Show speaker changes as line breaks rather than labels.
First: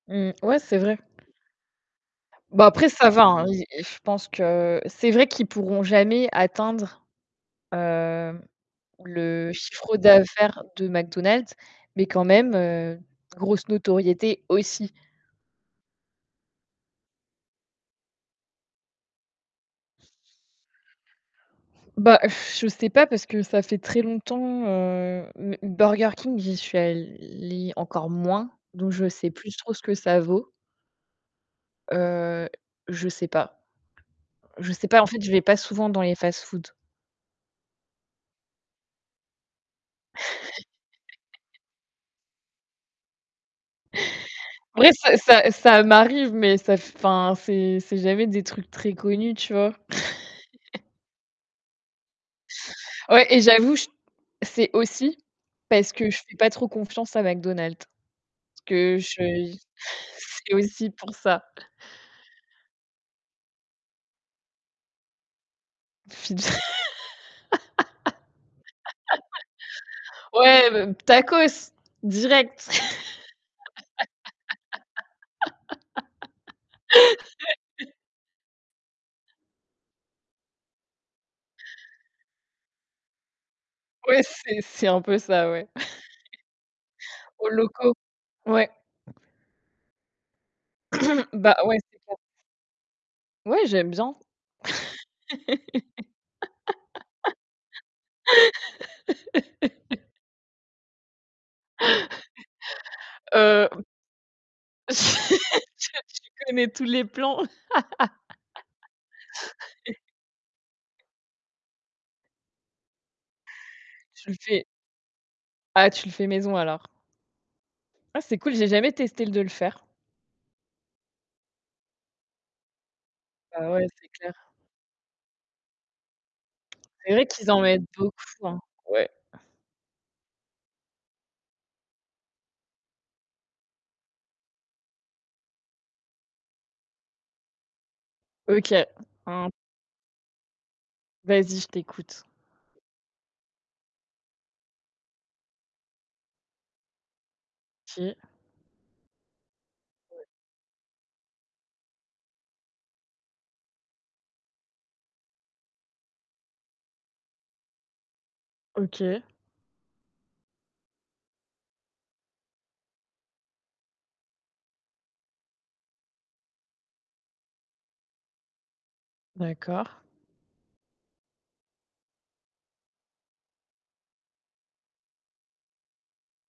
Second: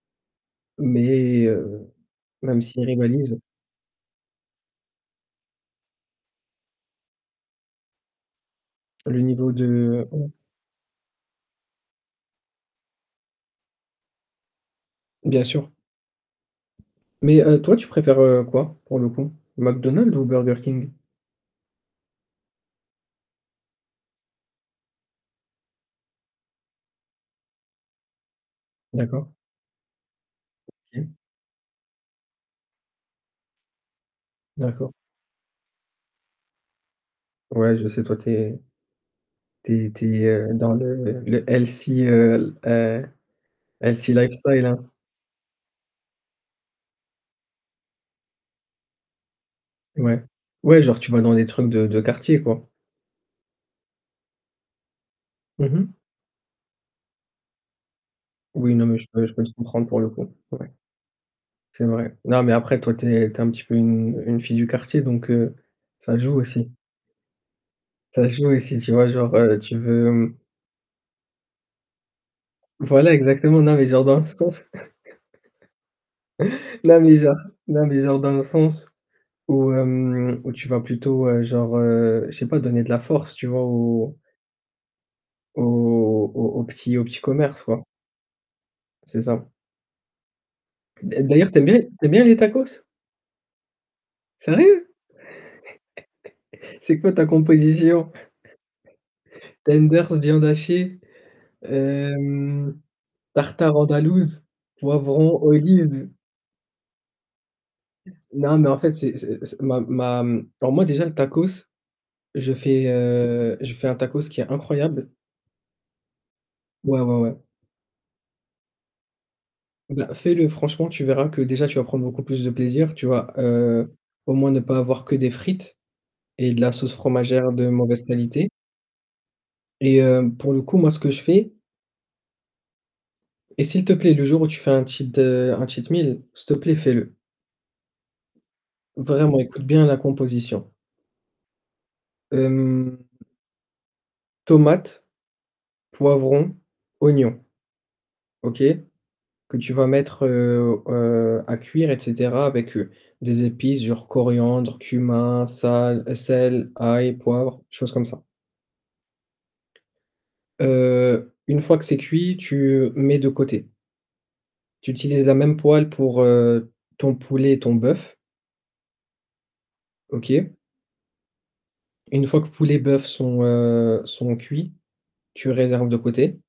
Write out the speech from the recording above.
Mmh. Ouais, c'est vrai.
Mais heu, même
Bah
s'ils
après, ça va
rivalisent
hein. I je pense que c'est vrai qu'ils pourront jamais atteindre, hem,
Le niveau
le chiffre
de mmh.
d'affaires de McDonald's mais quand même, heu, grosse notoriété aussi.
Bien sûr. Mais heu, toi tu préfères, heu, quoi pour le coup? McDonald's ou Burger King?
Bah, je sais pas, parce que ça fait très longtemps, heu, m m Burger King, j'y suis allée encore moins donc je sais
D'accord.
plus trop ce que ça vaut.
OK.
Heu, je sais pas. Je sais
D'accord.
pas. En fait, je vais pas souvent dans les fast-foods.
Ouais, je sais toi tu es tu es tu es, heu, dans le le healthy, heu, l heu, healthy lifestyle,
En
hein.
vrai, ça ça ça m'arrive mais ça enfin, c'est c'est jamais des trucs très connus, tu vois?
Ouais, ouais, genre tu vas dans des trucs de de quartier, quoi?
Ouais et j'avoue, j c'est aussi
Mmh
parce
mh.
que je fais pas trop confiance à McDonald's parce
Oui, non mais
que
je peux je peux te
je
comprendre pour le coup.
c'est
Ouais.
aussi pour ça.
C'est vrai. Non mais après toi, tu es tu es un petit peu une une fille du quartier donc heu, ça
Fille
joue
d
aussi. Ça joue aussi, tu vois, genre, heu, tu veux, mmh
ouais, b tacos? Direct.
Voilà exactement non mais genre dans le sens non mais genre non mais genre dans le sens où, hem, où tu vas plutôt, heu, genre, heu, je sais pas, donner de la force, tu vois, aux
Ouais, c'est c'est un peu ça ouais.
aux aux aux petits aux petits
Aux
commerces, quoi.
locaux? Ouais.
C'est ça. D'a d'ailleurs,
Bah
tu aimes
ouais,
bien tu
c'est
aimes
clair.
bien les tacos?
Ouais, j'aime bien.
Sérieux? C'est quoi ta composition? Tenders, viande hachée, hem,
Heu
tartare
b
andalouse,
Tu
poivron,
tu
olive.
connais tous les plans.
Non mais en fait, c'est c'est c'est ma ma alors moi déjà le tacos, je fais, heu, je fais un tacos
Tu le
qui est
fais
incroyable.
ah tu le fais maison alors.
Ouais, ouais, ouais.
Ah c'est cool, j'ai jamais testé de le faire.
Bah, fais-le franchement, tu verras que déjà tu vas prendre beaucoup plus de plaisir, tu vas,
Bah ouais,
heu,
c'est clair.
au moins ne pas avoir que des frites et de la sauce
C'est vrai qu'ils
fromagère
en
de
mettent
mauvaise
beaucoup,
qualité
hein. Ouais.
et heu, pour le coup moi ce que je fais Et s'il te plaît le jour où tu fais un cheat, heu, un cheat meal, s'il te plaît fais-le.
OK.
Vraiment
Un
écoute bien la composition.
Vas-y, je t'écoute.
Hem Tomate, poivron, oignon.
OK.
OK? Que tu vas
Ouais.
mettre, heu, heu, à cuire et cetera avec, heu, des épices genre coriandre, cumin, sale sel, ail, poivre, choses comme ça.
OK.
Heu une fois que c'est cuit, tu mets de côté. Tu utilises la même poêle pour, heu, ton poulet et ton boeuf.
D'accord.
OK. Une fois que poulet et boeuf sont, heu, sont cuits, tu réserves de côté.